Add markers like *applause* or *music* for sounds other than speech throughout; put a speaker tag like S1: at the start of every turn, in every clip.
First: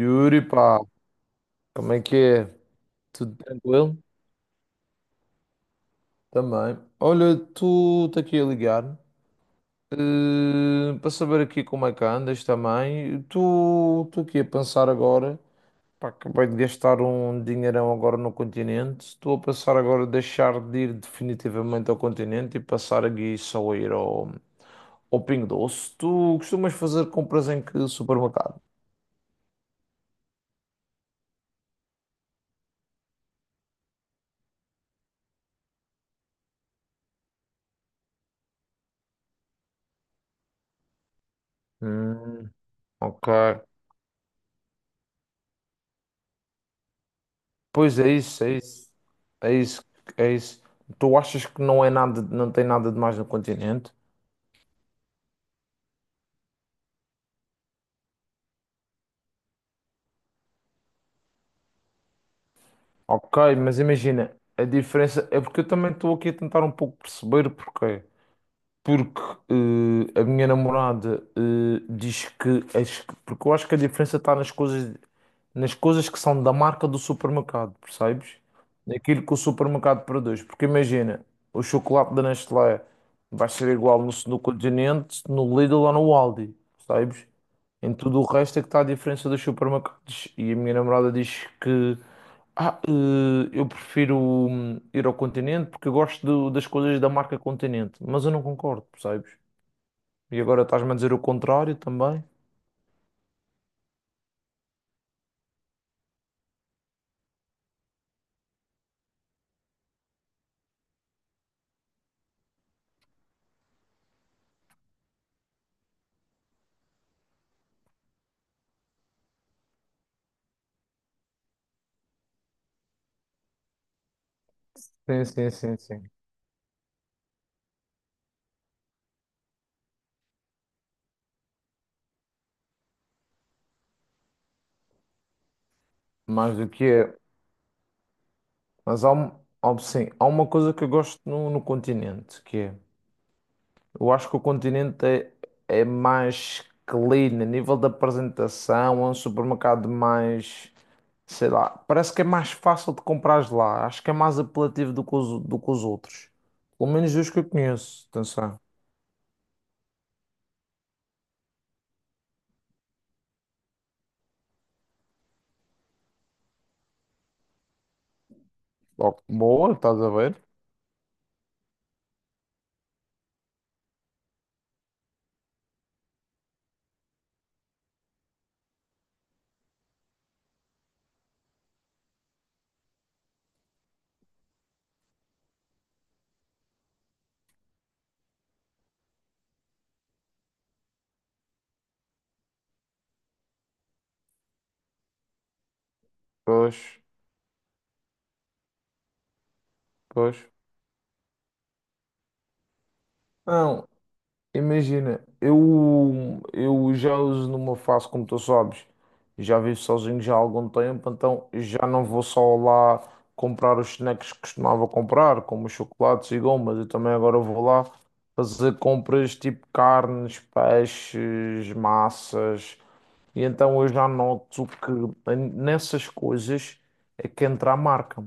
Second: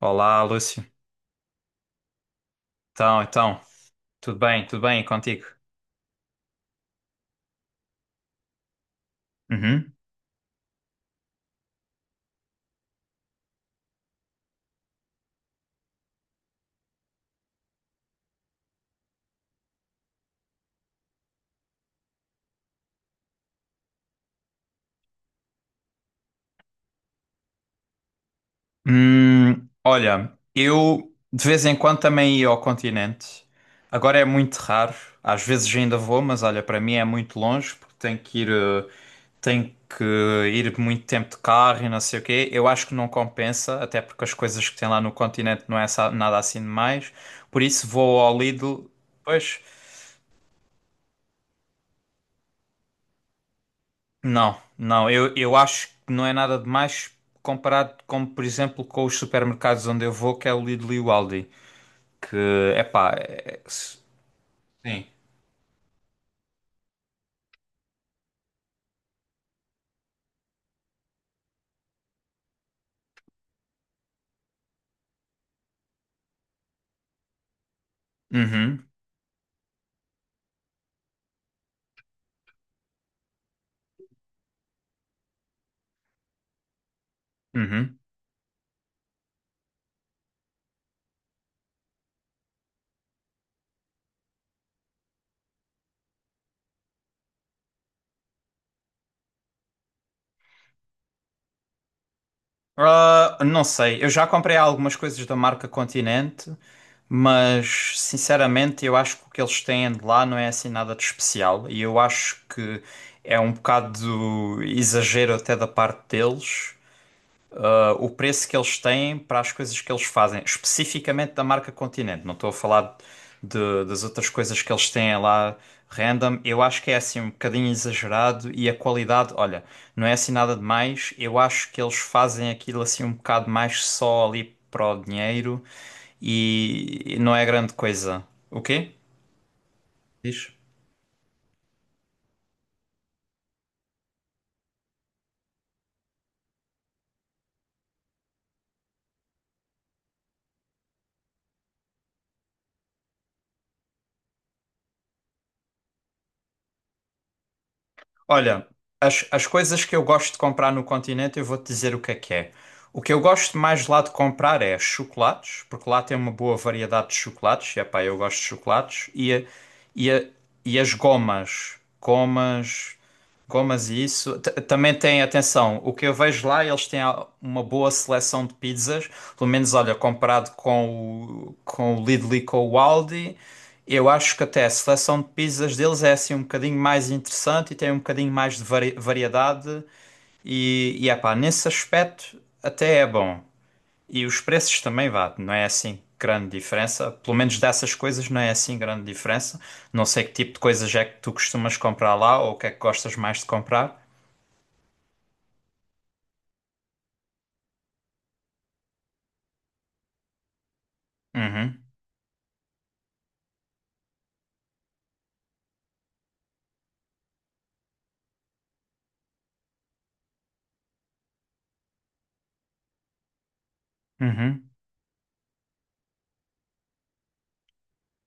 S1: Olá,
S2: Yuri, pá,
S1: Lúcio.
S2: como é que é?
S1: Então,
S2: Tudo
S1: então,
S2: tranquilo?
S1: tudo bem e contigo?
S2: Também. Olha, tu está aqui a ligar,
S1: Uhum.
S2: para saber aqui como é que andas também. Tu estou aqui a pensar agora, pá, acabei de gastar um dinheirão agora no continente. Estou a pensar agora deixar de ir definitivamente ao continente e passar aqui só a ir ao Pingo Doce. Tu costumas fazer compras em que supermercado?
S1: Olha, eu de vez em quando também ia ao continente. Agora é muito raro. Às vezes ainda vou, mas olha, para mim é muito longe porque tenho que ir, tenho que ir muito tempo de carro e não sei o quê.
S2: Hum,
S1: Eu acho que não
S2: ok.
S1: compensa, até porque as coisas que tem lá no continente não é nada assim demais. Por isso
S2: Pois é
S1: vou ao
S2: isso, é
S1: Lidl.
S2: isso, é
S1: Pois.
S2: isso, é isso. Tu achas que não é nada, não tem nada de mais no continente?
S1: Não, não, eu acho que não é nada de mais comparado com, por exemplo, com os supermercados onde eu vou, que é o Lidl e o Aldi, que, epá,
S2: Ok,
S1: é
S2: mas imagina, a
S1: Sim.
S2: diferença é porque eu também estou aqui a tentar um pouco perceber porquê. Porque a minha namorada diz que porque eu acho que a diferença está nas coisas que são da marca do supermercado, percebes?
S1: Uhum,
S2: Naquilo que o supermercado produz. Porque imagina, o chocolate da Nestlé vai ser igual no Continente, no Lidl ou no Aldi, percebes? Em
S1: uhum.
S2: tudo o resto é que está a diferença dos supermercados. E a minha namorada diz que eu prefiro ir ao Continente porque eu gosto das coisas da marca Continente, mas eu não concordo, percebes? E agora estás-me a dizer o contrário também.
S1: Ah, não sei, eu já comprei algumas coisas da marca Continente, mas, sinceramente, eu acho que o que eles têm de lá não é assim nada de especial, e eu acho que é um bocado exagero até da parte deles, o preço que eles têm para as coisas que eles fazem, especificamente da marca Continente. Não estou a falar das outras coisas que eles têm
S2: Sim, sim,
S1: lá
S2: sim, sim.
S1: random. Eu acho que é assim um bocadinho exagerado e a qualidade, olha, não é assim nada demais. Eu acho que eles fazem aquilo assim um bocado mais só ali para o dinheiro
S2: Mais do que
S1: e
S2: é.
S1: não é grande coisa. O quê?
S2: Mas sim, há uma
S1: Diz?
S2: coisa que eu gosto no Continente, que é, eu acho que o Continente é mais clean, a nível da apresentação, é um supermercado mais. Sei lá, parece que é mais fácil de comprar lá. Acho que é mais apelativo do que os outros. Pelo menos dos que eu conheço. Atenção.
S1: Olha, as coisas que eu gosto de comprar no continente, eu vou-te dizer o que é que é. O que eu gosto mais lá de comprar é chocolates, porque lá tem uma boa variedade de chocolates, e epá, eu gosto de chocolates,
S2: Ó, boa, estás a
S1: e, a-
S2: ver?
S1: e as gomas, gomas e isso. Também tem, atenção, o que eu vejo lá, eles têm uma boa seleção de pizzas, pelo menos, olha, comparado com o Lidl e com o Aldi, eu acho que até a seleção de pizzas deles é assim um bocadinho mais interessante e tem um bocadinho mais de variedade e epá, nesse aspecto até é bom. E os preços também vá, não é assim grande
S2: Pois,
S1: diferença. Pelo menos dessas coisas não é assim grande diferença. Não sei que
S2: pois.
S1: tipo de coisas é que tu costumas comprar lá ou o que é que gostas mais de
S2: Não,
S1: comprar.
S2: imagina, eu já uso numa fase, como tu sabes, já vivo sozinho já há algum tempo, então
S1: Uhum,
S2: já não vou só lá comprar os snacks que costumava comprar, como os chocolates e gomas. Eu também agora vou lá fazer compras tipo carnes, peixes, massas. E então eu já noto
S1: uhum,
S2: que nessas coisas é que entra a marca.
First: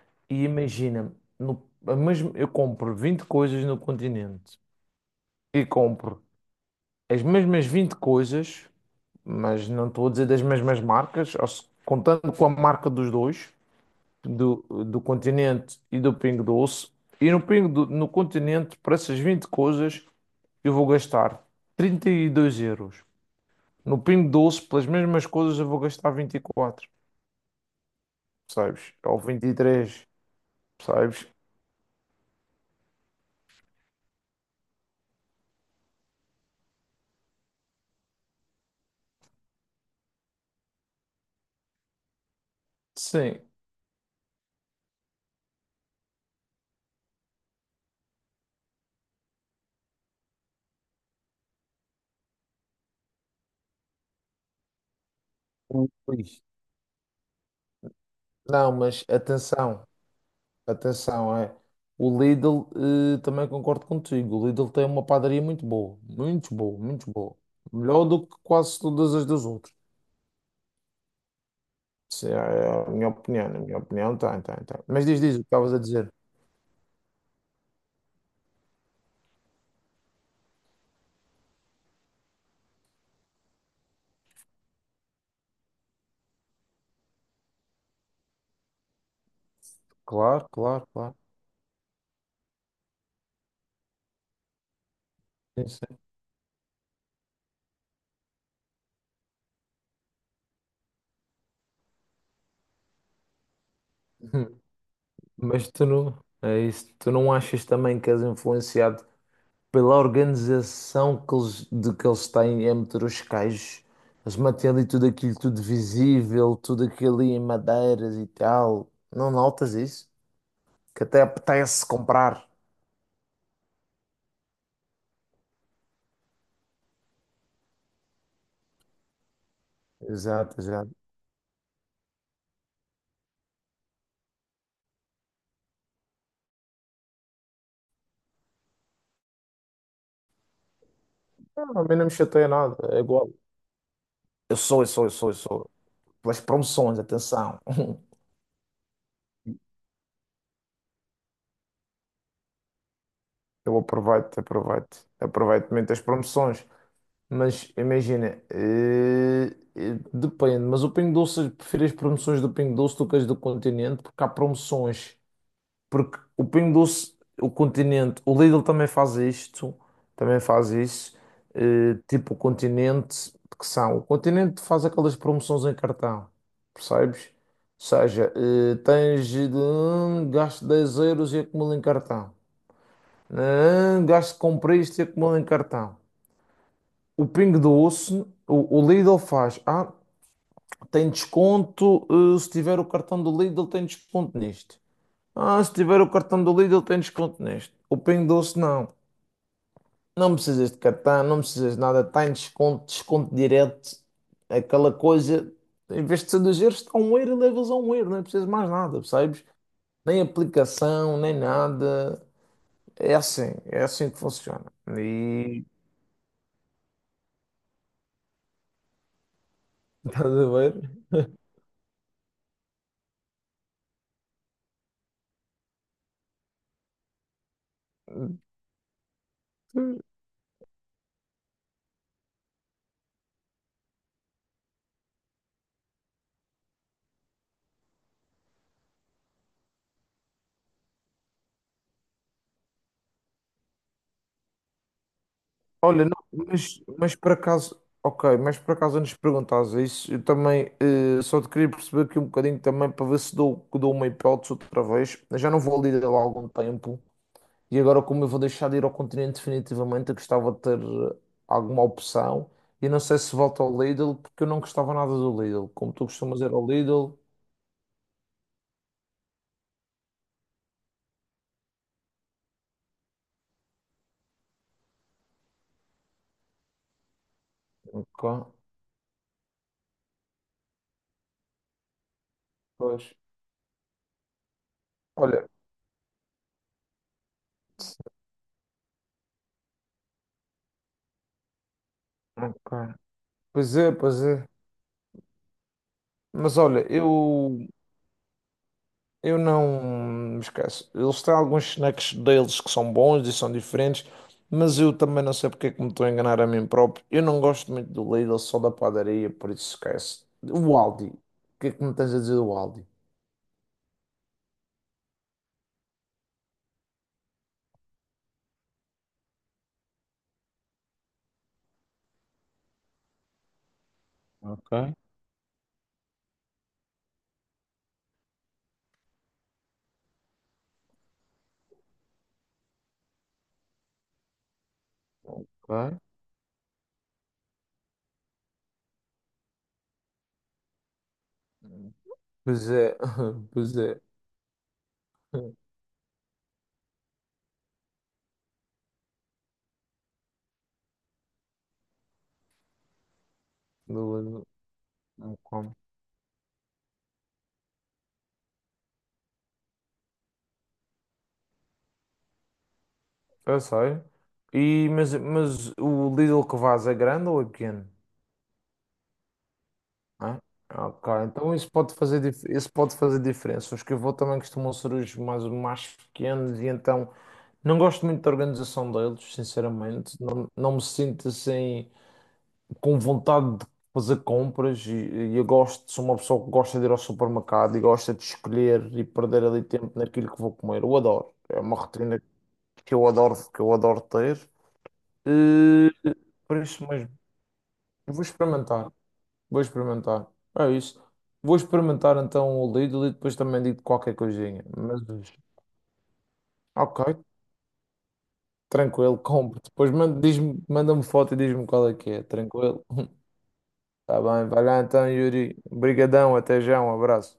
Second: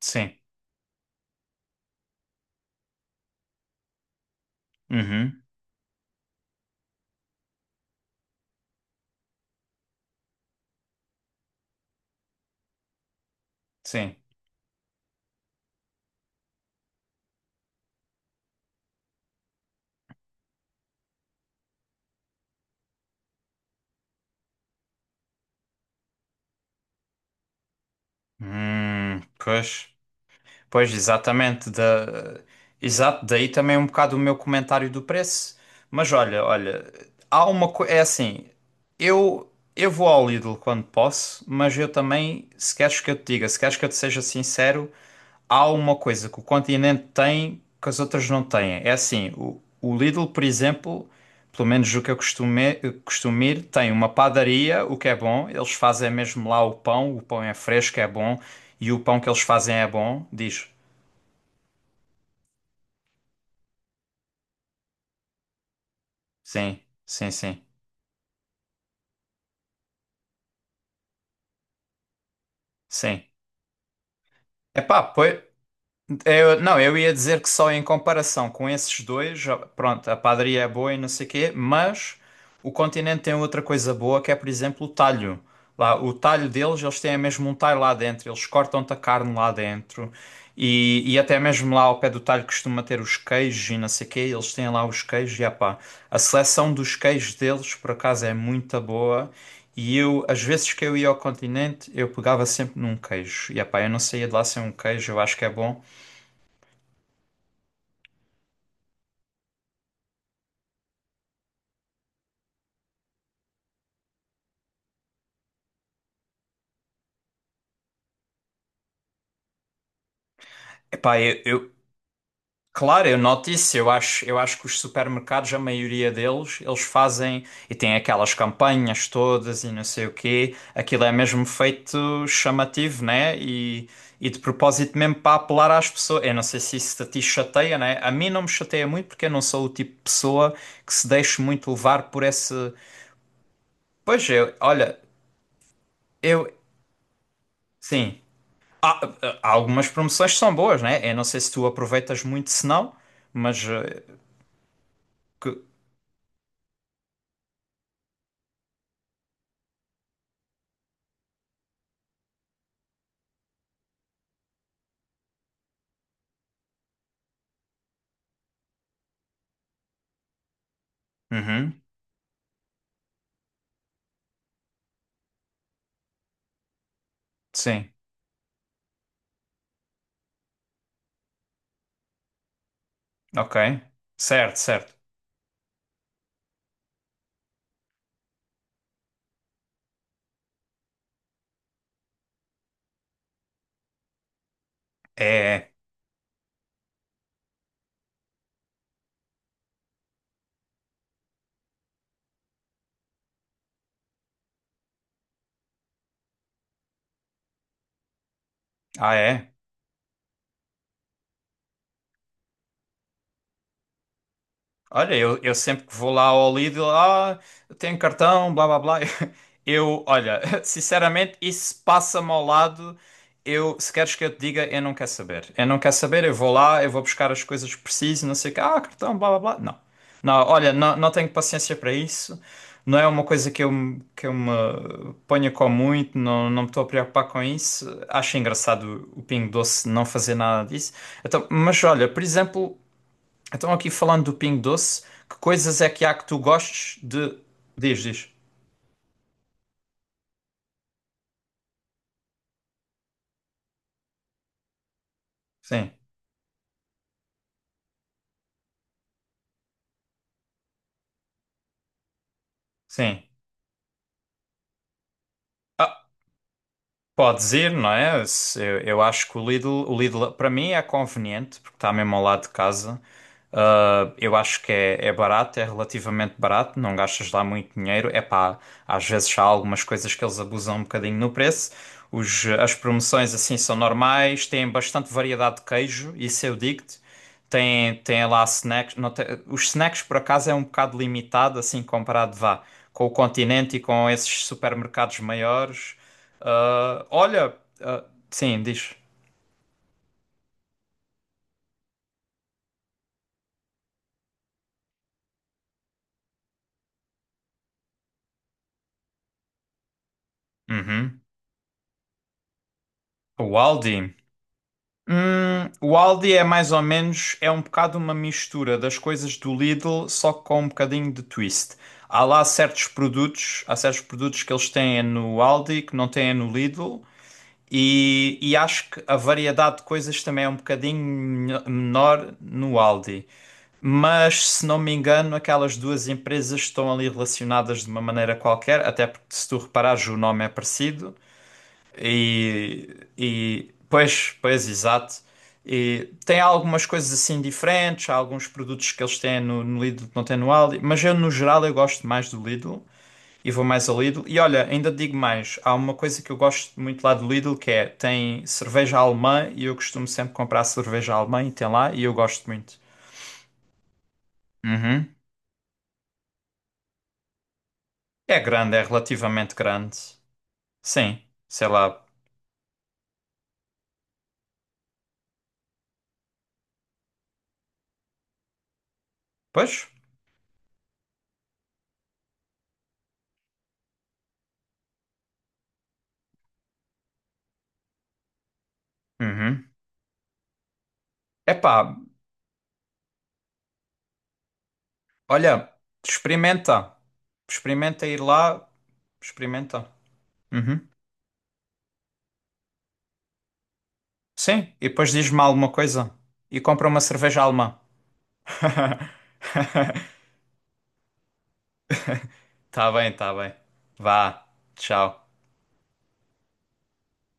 S1: sim,
S2: E imagina, no, a mesma- eu compro 20 coisas no Continente
S1: uhum,
S2: e compro as mesmas 20 coisas, mas não estou a dizer das mesmas marcas, ou se- contando com a marca dos dois,
S1: sim.
S2: do Continente e do Pingo Doce. E no Continente, para essas 20 coisas, eu vou gastar 32 euros. No Pingo Doce, pelas mesmas coisas, eu vou gastar 24, percebes? Ou vinte e
S1: Pois.
S2: três
S1: Pois,
S2: percebes?
S1: exatamente. Da... Exato, daí também um bocado o meu comentário do preço. Mas olha, olha, há uma coisa. É assim, eu vou ao Lidl quando posso, mas eu também, se queres que eu te
S2: Sim.
S1: diga, se queres que eu te seja sincero, há uma coisa que o Continente tem que as outras não têm. É assim, o Lidl, por exemplo, pelo menos o que eu costumo ir, tem uma padaria, o que é bom, eles fazem
S2: Ui.
S1: mesmo lá o pão é fresco, é bom,
S2: Não,
S1: e o
S2: mas
S1: pão que eles fazem é
S2: atenção,
S1: bom, diz.
S2: atenção, é. O Lidl, também concordo contigo. O Lidl tem uma padaria muito boa, muito boa,
S1: Sim,
S2: muito
S1: sim,
S2: boa.
S1: sim,
S2: Melhor do que quase todas as dos outros. Isso é a minha
S1: sim.
S2: opinião, na minha opinião, tem, tem, tem.
S1: Epá,
S2: Mas diz, diz o
S1: pois.
S2: que estavas a dizer.
S1: Eu, não, eu ia dizer que só em comparação com esses dois, pronto, a padaria é boa e não sei quê, mas o continente tem outra coisa boa que é, por exemplo, o talho. Lá, o talho deles, eles têm mesmo um talho lá dentro, eles cortam-te a carne lá dentro
S2: Claro, claro, claro.
S1: e até mesmo lá ao pé do talho costuma ter os queijos e não sei quê, eles têm lá os queijos e
S2: Sim,
S1: epá,
S2: sim.
S1: a seleção dos queijos deles, por acaso, é muito boa. E eu, às vezes que eu ia ao continente, eu pegava sempre num queijo. E epá, eu não saía de lá
S2: *laughs*
S1: sem um queijo, eu acho que é
S2: Mas
S1: bom.
S2: tu não, é isso. Tu não achas também que és influenciado pela organização de que eles têm a meter os cajos. Eles mantêm ali tudo aquilo tudo visível, tudo aquilo ali em madeiras e tal. Não notas isso? Que
S1: Epá,
S2: até apetece comprar.
S1: claro, eu noto isso. Eu acho que os supermercados, a maioria deles, eles fazem e têm aquelas campanhas todas e não sei o quê.
S2: Exato, exato.
S1: Aquilo é mesmo feito chamativo, né? E de propósito mesmo para apelar às pessoas. Eu não sei se isso a ti chateia, né? A mim não me chateia muito porque eu não sou o tipo de pessoa que se deixe
S2: Não,
S1: muito
S2: a mim
S1: levar
S2: não me
S1: por
S2: chateia
S1: esse.
S2: nada, é igual.
S1: Pois eu,
S2: Eu sou, eu
S1: olha,
S2: sou, eu sou, eu sou. Pelas
S1: eu,
S2: promoções, atenção.
S1: sim. Há, há algumas promoções que são boas, né? Eu não sei se tu aproveitas muito, se não, mas
S2: Eu aproveito, aproveito.
S1: que-
S2: Aproveito muito as promoções. Mas imagina, depende. Mas o Pingo Doce, eu prefiro as promoções do Pingo Doce do que as do Continente, porque há promoções. Porque o Pingo Doce, o Continente, o Lidl também faz isto, também faz isso,
S1: Uhum.
S2: tipo o Continente, que são, o Continente faz aquelas promoções em cartão, percebes? Ou
S1: Sim.
S2: seja, tens de gasto 10 euros e acumula em cartão.
S1: Ok.
S2: Gasto
S1: Certo,
S2: comprei
S1: certo.
S2: isto e acumula em cartão. O Pingo Doce, o Lidl faz, tem desconto, se tiver o cartão do Lidl tem desconto nisto.
S1: É.
S2: Ah, se
S1: É.
S2: tiver o cartão do Lidl, tem desconto neste. O Pingo Doce, não. Não precisas de cartão, não precisas de nada. Tem desconto, desconto direto. Aquela coisa, em vez de ser 2 euros, está 1 euro e levas a 1 euro. Não precisas mais nada,
S1: Ah,
S2: percebes?
S1: é?
S2: Nem aplicação, nem nada. É assim que funciona.
S1: Olha, eu
S2: E
S1: sempre que vou lá ao Lidl, eu tenho cartão, blá blá blá. *laughs* Eu,
S2: *laughs* estás
S1: olha,
S2: a
S1: *laughs*
S2: ver?
S1: sinceramente, isso passa-me ao lado. Eu, se queres que eu te diga, eu não quero saber. Eu não quero saber, eu vou lá, eu vou buscar as coisas que preciso, não sei o que, cartão, blá blá blá. Não. Não, olha, não, não tenho paciência para isso. Não é uma coisa que que eu me ponha com muito, não, não me estou a preocupar com isso. Acho engraçado o Pingo Doce não fazer nada disso. Então, mas olha, por exemplo. Então, aqui falando do Pingo Doce, que coisas é que
S2: Olha, não,
S1: há que tu
S2: mas,
S1: gostes
S2: mas por
S1: de.
S2: acaso,
S1: Diz, diz.
S2: ok, mas por acaso antes de perguntares isso, eu também só te queria perceber aqui um bocadinho também para ver se dou, que dou uma hipótese outra vez. Eu já não vou
S1: Sim,
S2: ali lá há algum tempo e agora, como eu vou deixar de ir ao continente definitivamente, eu gostava de ter alguma opção e não sei
S1: sim.
S2: se volto ao Lidl porque eu não gostava nada do Lidl. Como tu costumas ir ao Lidl,
S1: Pode ir, não é? Eu acho que o Lidl para mim é conveniente porque está mesmo ao lado de casa. Ah, eu acho que é, é barato, é relativamente barato, não gastas lá muito dinheiro. É
S2: ok,
S1: pá, às vezes há algumas coisas que eles abusam um bocadinho no preço. Os, as
S2: pois.
S1: promoções assim são normais, têm bastante
S2: Olha,
S1: variedade de queijo, isso eu digo-te. Tem, tem lá snacks. Não tem- os snacks, por acaso, é um bocado limitado, assim, comparado, vá,
S2: ok.
S1: com o
S2: Pois
S1: Continente e
S2: é,
S1: com
S2: pois
S1: esses
S2: é.
S1: supermercados maiores.
S2: Mas olha,
S1: Ah, olha,
S2: eu
S1: ah, sim, diz.
S2: Eu não me esqueço. Eles têm alguns snacks deles que são bons e são diferentes, mas eu também não sei porque é que me estou a enganar a mim próprio. Eu não gosto muito do Lidl, só da padaria, por isso esquece. O Aldi. O
S1: Uhum.
S2: que é que me tens a dizer do Aldi?
S1: O Aldi. O Aldi é mais ou menos, é um bocado uma mistura das coisas do Lidl, só com um bocadinho de twist. Há lá certos produtos, há certos produtos que eles
S2: Ok,
S1: têm no Aldi que não têm no Lidl, e acho que a variedade de coisas também é um bocadinho menor no Aldi. Mas, se não me engano, aquelas
S2: ok.
S1: duas empresas estão ali relacionadas de uma maneira qualquer, até porque se tu reparares o nome é parecido
S2: Pois é, *laughs*
S1: e
S2: pois é.
S1: pois, pois, exato. E tem algumas coisas assim diferentes, há alguns produtos que eles têm no, no Lidl que não têm no Aldi, mas eu no geral eu gosto mais do Lidl e vou mais ao
S2: Não,
S1: Lidl. E olha, ainda digo
S2: não
S1: mais, há
S2: como.
S1: uma coisa que eu gosto muito lá do Lidl que é, tem cerveja alemã e eu costumo sempre comprar cerveja alemã e tem lá e eu gosto muito.
S2: Eu sei. E,
S1: Uhum.
S2: mas o Lidl que vais é grande ou é pequeno?
S1: É grande, é relativamente grande.
S2: Né? Ok,
S1: Sim,
S2: então
S1: sei
S2: isso pode
S1: lá.
S2: fazer, dif- isso pode fazer diferença. Os que eu vou também costumam ser os mais pequenos e então não gosto muito da organização deles,
S1: Pois?
S2: sinceramente. Não, não me sinto assim com vontade de fazer compras e eu gosto, sou uma pessoa que gosta de ir ao supermercado e gosta de escolher e perder ali
S1: Uhum.
S2: tempo naquilo que vou comer. Eu adoro. É
S1: Epá,
S2: uma rotina que eu adoro ter.
S1: olha,
S2: E, por isso
S1: experimenta.
S2: mesmo,
S1: Experimenta
S2: eu
S1: ir
S2: vou
S1: lá,
S2: experimentar. Vou
S1: experimenta.
S2: experimentar. É
S1: Uhum.
S2: isso. Vou experimentar então o Lidl e depois também digo qualquer coisinha.
S1: Sim, e
S2: Mas
S1: depois diz-me alguma coisa. E compra uma
S2: ok,
S1: cerveja alemã. *laughs*
S2: tranquilo, compro. Depois manda-me foto e diz-me qual é que é. Tranquilo.
S1: Tá bem, tá bem.
S2: Tá
S1: Vá,
S2: bem, vai lá então,
S1: tchau.
S2: Yuri. Obrigadão, até já, um abraço.